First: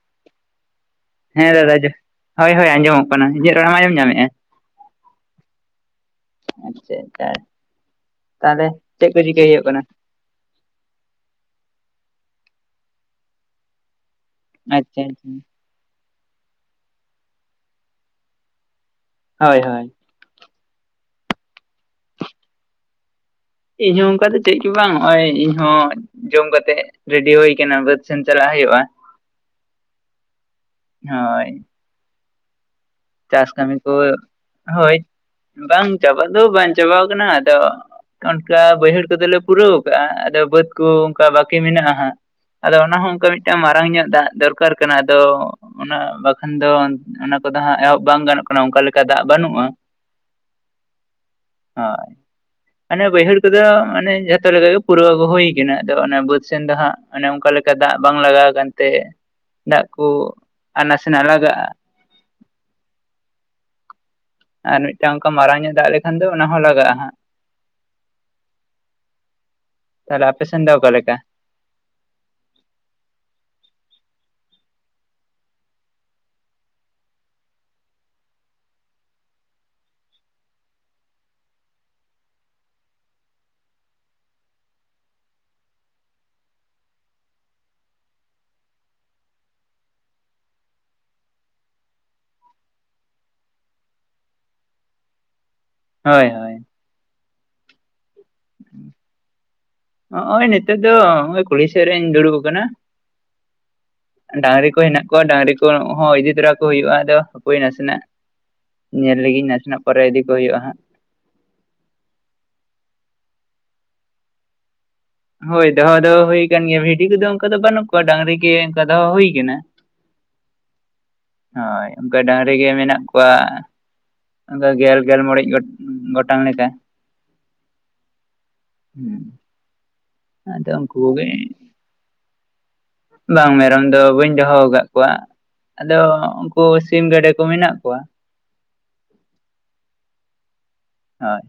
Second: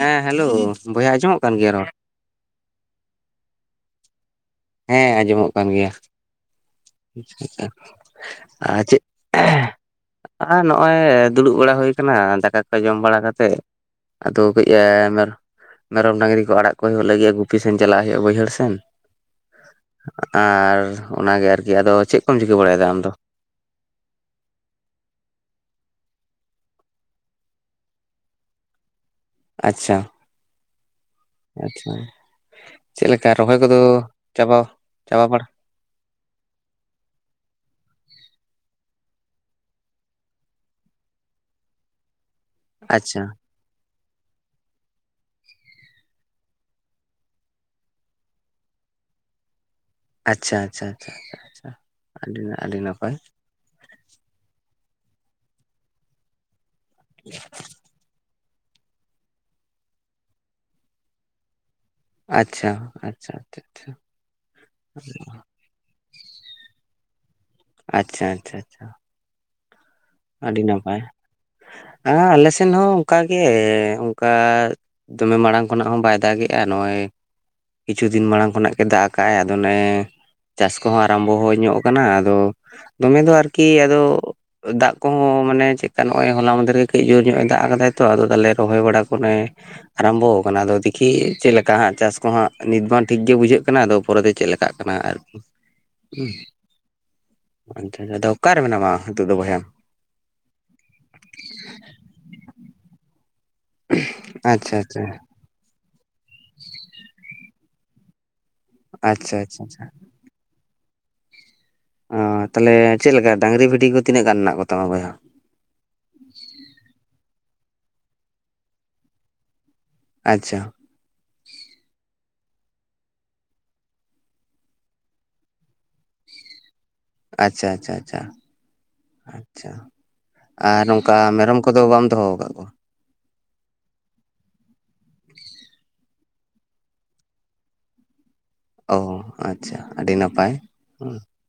ᱦᱮᱸ ᱦᱮᱞᱳ᱾ ᱵᱚᱭᱦᱟ ᱟᱸᱡᱚᱢᱚᱜ ᱦᱮᱸ ᱠᱟᱱ ᱜᱮᱭᱟ ᱫᱟᱫᱟ ᱨᱚᱲ ᱦᱳᱭ ᱦᱳᱭ ᱟᱸᱡᱚᱢᱚᱜ ᱠᱟᱱᱟ, ᱤᱧᱟᱹᱜ ᱨᱚᱲ ᱢᱟ ᱟᱸᱡᱚᱢ ᱧᱟᱢᱮᱫᱼᱟ? ᱦᱮᱸ ᱟᱸᱡᱚᱢᱚᱜ ᱠᱟᱱ ᱜᱮᱭᱟ᱾ ᱟᱪᱪᱷᱟ ᱟᱪᱪᱷᱟ ᱛᱟᱦᱚᱞᱮ ᱟ ᱪᱮᱫ᱾ ᱠᱚ ᱪᱤᱠᱟᱹᱭ ᱦᱩᱭᱩᱜ ᱠᱟᱱᱟ ᱟᱨ ᱱᱚᱜᱼᱚᱭ ᱫᱩᱲᱩᱵ ᱵᱟᱲᱟ ᱦᱩᱭ ᱟᱠᱟᱱᱟ ᱫᱟᱠᱟ ᱠᱚ ᱡᱚᱢ ᱵᱟᱲᱟ ᱠᱟᱛᱮᱜ᱾ ᱟᱫᱚ ᱠᱟᱹᱡ ᱟᱪᱪᱷᱟ ᱟᱪᱪᱷᱟ ᱮᱻᱢᱮᱨᱚᱢ ᱰᱟᱝᱨᱤ ᱠᱚ ᱟᱲᱟᱜ ᱠᱚ ᱦᱩᱭᱩᱜ ᱞᱟᱹᱜᱤᱫ ᱜᱩᱯᱤ ᱥᱮᱱ ᱪᱟᱞᱟᱜ ᱦᱩᱭᱩᱜᱼᱟ ᱵᱟᱹᱭᱦᱟᱹᱲ ᱥᱮᱱ᱾ ᱦᱳᱭ ᱦᱳᱭ ᱾ ᱟᱨ ᱚᱱᱟᱜᱮ ᱟᱨᱠᱤ ᱟᱫᱚ ᱪᱮᱫ ᱠᱚᱢ ᱪᱤᱠᱮ ᱵᱟᱲᱟᱭᱮᱫᱟ ᱟᱢᱫᱚ? ᱤᱧ ᱦᱚᱸ ᱚᱱᱠᱟ ᱫᱚ ᱪᱮᱫ ᱜᱮ ᱵᱟᱝ ᱦᱚᱸᱜᱼᱚᱭ ᱤᱧ ᱦᱚᱸ- ᱡᱚᱢ ᱠᱟᱛᱮᱜ ᱨᱮᱰᱤ ᱦᱩᱭ ᱠᱟᱱᱟ ᱵᱟᱹᱫᱽ ᱥᱮᱱ ᱪᱟᱞᱟᱜ ᱦᱩᱭᱩᱜᱼᱟ᱾ ᱟᱪᱪᱷᱟ᱾ ᱦᱳᱭ᱾ ᱟᱪᱪᱷᱟ ᱪᱮᱫᱞᱮ ᱞᱮᱠᱟ ᱪᱟᱥ ᱨᱚᱦᱚᱭ ᱠᱚᱫᱚᱻ ᱠᱟᱹᱢᱤ ᱠᱚ ᱪᱟᱵᱟ ᱦᱳᱭ ᱪᱟᱵᱟ ᱵᱟᱲᱟ? ᱵᱟᱝ ᱪᱟᱵᱟ ᱫᱚ ᱵᱟᱝᱪᱟᱵᱟᱣ ᱠᱟᱱᱟ ᱟᱫᱚ- ᱚᱱᱠᱟ ᱵᱟᱹᱭᱦᱟᱹᱲ ᱠᱚᱫᱚᱞᱮ ᱯᱩᱨᱟᱹᱣ ᱟᱠᱟᱟᱜᱼᱟ ᱵᱟᱹᱫ ᱠᱚ ᱚᱱᱠᱟ ᱢᱮᱱᱟᱜᱼᱟ ᱦᱟᱸᱜ᱾ ᱟᱫᱚ ᱚᱱᱟ ᱦᱚᱸ ᱟᱪᱪᱷᱟ ᱚᱱᱠᱟ ᱢᱤᱫ- ᱢᱤᱫᱴᱟᱝ ᱢᱟᱨᱟᱝ ᱧᱚᱜ ᱫᱟᱜ ᱫᱚᱨᱠᱟᱨ ᱠᱟᱱᱟ ᱟᱫᱚᱻ ᱚᱱᱟ ᱵᱟᱠᱷᱟᱱ ᱫᱚ ᱚᱱᱟ ᱠᱚᱫᱚ ᱦᱟᱸᱜ ᱮᱦᱚᱵ- ᱵᱟᱝ ᱜᱟᱱᱚᱜ ᱠᱟᱱᱟ ᱚᱱᱠᱟ ᱞᱮᱠᱟ ᱫᱟᱜ ᱵᱟᱹᱱᱩᱜᱼᱟ᱾ ᱟᱪᱪᱷᱟ ᱟᱪᱪᱷᱟ ᱟᱹᱰᱤ ᱟᱹᱰᱤ ᱱᱟᱯᱟᱭ᱾ ᱫᱚ ᱢᱟᱱᱮ ᱡᱷᱚᱛᱚ ᱞᱮᱠᱟᱜᱮ ᱯᱩᱨᱟᱹᱣ ᱠᱚ ᱦᱩᱭᱠᱟᱱᱟ, ᱟᱫᱚ ᱚᱱᱟ ᱵᱟᱹᱫ ᱥᱮᱱ ᱫᱚ ᱦᱟᱜᱸ ᱼ ᱚᱱᱮ ᱚᱱᱠᱟ ᱞᱮᱠᱟ ᱫᱟᱜ ᱵᱟᱝ ᱞᱟᱜᱟᱣ ᱠᱟᱱᱛᱮ ᱫᱟᱜ ᱠᱚ ᱟᱱᱟᱥᱮᱱᱟᱜ ᱞᱟᱜᱟᱜᱼᱟ᱾ ᱟᱪᱪᱷᱟ ᱟᱪᱪᱷᱟ᱾ ᱟᱨ ᱢᱤᱫᱴᱟᱝ ᱚᱱᱠᱟ ᱢᱟᱨᱟᱝ ᱧᱚᱜ ᱫᱟᱜ ᱞᱮᱠᱷᱟᱱ ᱫᱚ ᱚᱱᱟ ᱦᱚᱸ ᱞᱟᱜᱟᱜᱼᱟ ᱦᱟᱸᱜ᱾ ᱟᱪᱪᱷᱟ ᱟᱪᱪᱷᱟ ᱟᱪᱪᱷᱟ᱾ ᱛᱟᱦᱚᱞᱮ ᱟᱯᱮ ᱟᱹᱰᱤ ᱥᱮᱱ ᱫᱚ ᱚᱠᱟ ᱱᱟᱯᱟᱭ᱾ ᱞᱮᱠᱟ ᱦᱮ ᱟᱞᱮ ᱥᱮᱱ ᱦᱚᱸ ᱚᱱᱠᱟᱜᱮ ᱚᱱᱠᱟ- ᱫᱚᱢᱮ ᱢᱟᱲᱟᱝ ᱠᱷᱚᱱᱟᱜ ᱦᱚᱸ ᱵᱟᱭ ᱫᱟᱜᱮᱜᱼᱟ ᱱᱚᱜᱼᱚᱭ- ᱠᱤᱪᱷᱩ ᱫᱤᱱ ᱢᱟᱲᱟᱝ ᱠᱷᱚᱱᱟᱜ ᱜᱮ ᱫᱟᱜ ᱟᱠᱟᱟᱜᱼ ᱟᱭ ᱟᱫᱚ ᱚᱱᱮ- ᱪᱟᱥ ᱠᱚᱦᱚᱸ ᱟᱨᱟᱢᱵᱚ ᱦᱚ ᱠᱟᱱᱟ ᱟᱫᱚᱻ ᱫᱚᱢᱮ ᱫᱚ ᱟᱨᱠᱤ ᱟᱫᱚ- ᱠᱚᱦᱚᱸ ᱢᱟᱱᱮ ᱪᱮᱫᱠᱟ ᱱᱚᱜᱼᱚᱭ ᱦᱚᱞᱟ ᱠᱚᱦᱚᱸᱻ ᱢᱟᱱᱮ ᱦᱚᱞᱟ ᱪᱮᱫᱠᱟ ᱱᱚᱜ-ᱚᱭ ᱢᱚᱫᱫᱷᱮᱨ ᱨᱮ ᱜᱮ ᱠᱟᱹᱡ ᱡᱳᱨ ᱧᱚᱜᱼ ᱮ ᱫᱟᱜ ᱟᱠᱟᱫᱟᱭ ᱛᱚ ᱟᱫᱚ ᱛᱟᱞᱮ ᱨᱚᱦᱚᱭ ᱵᱟᱲᱟᱠ ᱠᱚᱱᱮᱻ ᱟᱨᱟᱢᱵᱚ ᱟᱠᱟᱱᱟ ᱟᱫᱚ ᱫᱤᱠᱷᱤ ᱪᱮᱫ ᱞᱮᱠᱟ ᱦᱟᱸᱜ ᱪᱟᱥ ᱠᱚᱦᱟᱸᱜ ᱱᱤᱛ ᱵᱟᱝ ᱴᱷᱤᱠ ᱜᱮ ᱵᱩᱡᱷᱟᱹᱜ ᱠᱟᱱᱟ ᱟᱫᱚ ᱯᱚᱨᱮ ᱫᱚ ᱪᱮᱫ ᱞᱮᱠᱟ? ᱠᱟᱱᱟ ᱟᱨᱠᱤ᱾ ᱦᱳᱭ ᱦᱮᱸ ᱦᱳᱭ ᱟᱪᱪᱷᱟ ᱟᱫᱚ ᱚᱠᱟᱨᱮ ᱢᱮᱱᱟᱢᱟ ᱱᱤᱛᱚᱜ ᱵᱚᱭᱦᱟ? ᱱᱚᱜ-ᱚᱭ ᱱᱤᱛᱳ ᱫᱚ ᱱᱚᱜ ᱠᱩᱲᱦᱤ ᱥᱮᱫ ᱨᱮᱧ ᱫᱩᱲᱩᱵ ᱟᱠᱟᱱᱟ᱾ ᱰᱟᱝᱨᱤ ᱟᱪᱪᱷᱟ ᱠᱚ ᱟᱪᱪᱷᱟ ᱦᱮᱱᱟᱜ ᱠᱚᱣᱟ, ᱰᱟᱝᱨᱤ ᱠᱚ ᱤᱫᱤ ᱛᱚᱨᱟ ᱠᱚ ᱦᱩᱭᱩᱜᱼᱟ ᱟᱫᱚ ᱦᱟᱯᱳᱭ ᱱᱟᱥᱮᱱᱟᱜ᱾ ᱧᱮᱞ ᱟᱪᱪᱷᱟ ᱞᱟᱹᱜᱤᱧ ᱟᱪᱪᱷᱟ ᱱᱟᱥᱮᱱᱟᱜ ᱯᱚᱨᱮ ᱤᱫᱤ ᱠᱚ ᱦᱩᱭᱩᱜᱼᱟ ᱦᱟᱸᱜ᱾ ᱚᱻ ᱛᱟᱦᱚᱞᱮ ᱪᱮᱫᱞᱮᱠᱟ ᱰᱟᱝᱨᱤ ᱵᱷᱤᱰᱤ ᱠᱚ ᱛᱤᱱᱟᱹᱜ ᱜᱟᱱ ᱢᱮᱱᱟᱜ ᱠᱚᱛᱟᱢᱟ ᱵᱚᱭᱦᱟ? ᱦᱳᱭ ᱫᱚᱦᱚ ᱫᱚᱦᱚ ᱦᱩᱭ ᱟᱠᱟᱱ ᱜᱮᱭᱟ ᱵᱷᱤᱰᱤ ᱠᱚᱫᱚ ᱚᱱᱠᱟ ᱫᱚ ᱵᱟᱹᱱᱩᱜ ᱠᱚᱣᱟ ᱰᱟᱝᱨᱤ ᱜᱮ ᱚᱱᱠᱟ ᱫᱚᱦᱚ ᱦᱩᱭᱟᱠᱟᱱᱟ᱾ ᱟᱪᱪᱷᱟ᱾ ᱦᱳᱭ ᱚᱱᱠᱟ ᱰᱟᱝᱨᱤ ᱜᱮ ᱢᱮᱱᱟᱜ ᱠᱚᱣᱟ ᱟᱫᱚ ᱜᱮᱞ ᱜᱮᱞ ᱢᱚᱬᱮᱡ ᱜᱚᱴᱟᱝ ᱞᱮᱠᱟ᱾ ᱟᱪᱪᱷᱟ ᱟᱪᱪᱷᱟ ᱟᱪᱪᱷᱟ ᱦᱮᱸ ᱟᱪᱪᱷᱟ ᱟᱫᱚ ᱟᱨ ᱩᱱᱠᱩ ᱱᱚᱝᱠᱟ ᱠᱚᱜᱮ ᱢᱮᱨᱚᱢ ᱠᱚ- ᱠᱚᱫᱚ ᱵᱟᱢ ᱫᱚᱦᱚ ᱠᱟᱜ ᱠᱚᱣᱟ? ᱵᱟᱝ ᱢᱮᱨᱚᱢ ᱫᱚ ᱵᱟᱹᱧ ᱫᱚᱦᱚ ᱠᱟᱜ ᱠᱚᱣᱟ᱾ ᱟᱫᱚ ᱩᱱᱠᱩ ᱥᱤᱢ ᱜᱮᱰᱮ ᱠᱚ ᱢᱮᱱᱟᱜ ᱠᱚᱣᱟ ᱾ ᱚ ᱟᱪᱪᱷᱟ ᱟᱹᱰᱤ ᱱᱟᱯᱟᱭ ᱾ ᱦᱳᱭ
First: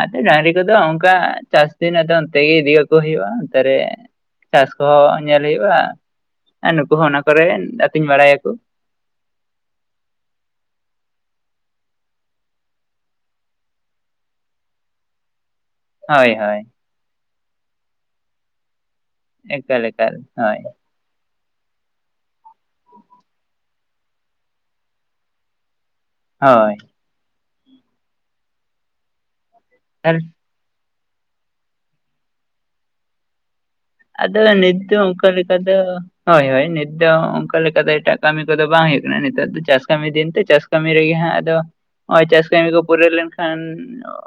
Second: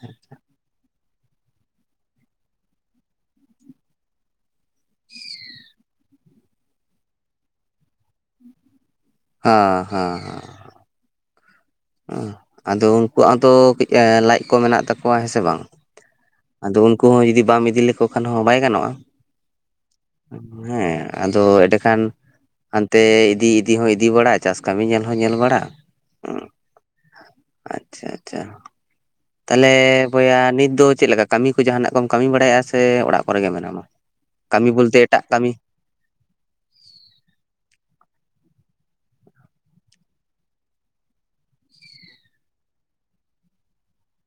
ᱟᱫᱚ ᱰᱟᱝᱨᱤ ᱠᱚᱫᱚ ᱚᱱᱠᱟ ᱪᱟᱥ ᱫᱤᱱ ᱟᱫᱚ ᱚᱱᱛᱮ ᱜᱮ ᱤᱫᱤᱠᱟᱠᱚ ᱦᱩᱭᱩᱜᱼᱟ ᱚᱱᱛᱮ ᱨᱮ ᱪᱟᱥ ᱠᱚᱦᱚᱸ ᱧᱮᱞ ᱦᱩᱭᱩᱜᱼᱟ ᱟᱨ ᱱᱩᱠᱩ ᱦᱚᱸ ᱚᱱᱟ ᱠᱚᱨᱮ ᱟᱹᱛᱤᱧ ᱵᱟᱲᱟᱭᱟᱠᱩ ᱾ ᱦᱮᱸ ᱦᱮᱸ ᱦᱮᱸ᱾ ᱟᱸ ᱟᱫᱚ ᱩᱱᱠᱩᱣᱟᱜ ᱦᱚᱸᱛᱚ ᱞᱟᱡ ᱠᱚ ᱢᱮᱱᱟᱜ ᱛᱟᱠᱚᱣᱟ ᱦᱮᱸᱥᱮ ᱵᱟᱝ? ᱦᱳᱭ ᱦᱳᱭ᱾ ᱟᱫᱚ ᱩᱱᱠᱩ ᱦᱚᱸ ᱤᱫᱤ ᱵᱟᱢ ᱤᱫᱤ ᱞᱮᱠᱚ ᱠᱷᱟᱱ ᱦᱚᱸ ᱵᱟᱭ ᱜᱟᱱᱚᱜᱼᱟ ᱮᱠᱟᱞ ᱮᱠᱟᱞ ᱦᱳᱭ ᱦᱮᱸ᱾ ᱟᱫᱚ ᱮᱸᱰᱮ ᱠᱷᱟᱱ ᱦᱟᱸᱱᱛᱮ ᱤᱫᱤ ᱤᱫᱤ ᱦᱚᱸ ᱤᱫᱤ ᱵᱟᱲᱟᱜ ᱪᱟᱥ ᱠᱟᱹᱢᱤ ᱧᱮᱞ ᱦᱚᱸ ᱧᱮᱞ ᱵᱟᱲᱟ ᱾ ᱦᱳᱭ᱾ ᱟᱪᱪᱷᱟ ᱟᱪᱪᱷᱟ, ᱛᱟᱦᱞᱮ ᱛᱟᱦᱚᱞᱮ ᱵᱚᱭᱟ ᱱᱤᱛ ᱫᱚ ᱪᱮᱫ ᱞᱮᱠᱟ ᱠᱟᱹᱢᱤ ᱠᱚ ᱡᱟᱦᱟᱸᱱᱟᱜ ᱠᱚᱢ ᱠᱟᱹᱢᱤ ᱵᱟᱲᱟᱭᱼᱟ ᱥᱮ ᱚᱲᱟᱜ ᱠᱚᱨᱮ ᱜᱮ ᱢᱮᱱᱟᱢᱟ? ᱟᱫᱚ ᱠᱟᱹᱢᱤ ᱱᱤᱛ ᱫᱚ ᱵᱚᱞᱛᱮ ᱮᱴᱟᱜ ᱚᱱᱠᱟ ᱞᱮᱠᱟ ᱠᱟᱹᱢᱤ ᱫᱚ ᱦᱳᱭ ᱦᱳᱭ ᱱᱤᱛ ᱫᱚ ᱚᱱᱠᱟ ᱞᱮᱠᱟ ᱫᱚ ᱮᱴᱟᱜ ᱠᱟᱹᱢᱤ ᱠᱚᱫᱚ ᱵᱟᱝ ᱦᱩᱭᱩᱜ ᱠᱟᱱᱟ ᱱᱮᱛᱟᱨ ᱫᱚ ᱪᱟᱥ ᱠᱟᱹᱢᱤ ᱫᱤᱱ ᱛᱚ ᱪᱟᱥ ᱠᱟᱹᱢᱤ ᱨᱮᱜᱮ ᱦᱟᱸᱜ ᱟᱫᱚ ᱱᱚᱸᱜᱼᱚᱭ ᱪᱟᱥ ᱠᱟᱹᱢᱤ ᱠᱚ ᱯᱩᱨᱟᱹᱣ ᱞᱮᱱᱠᱷᱟᱱ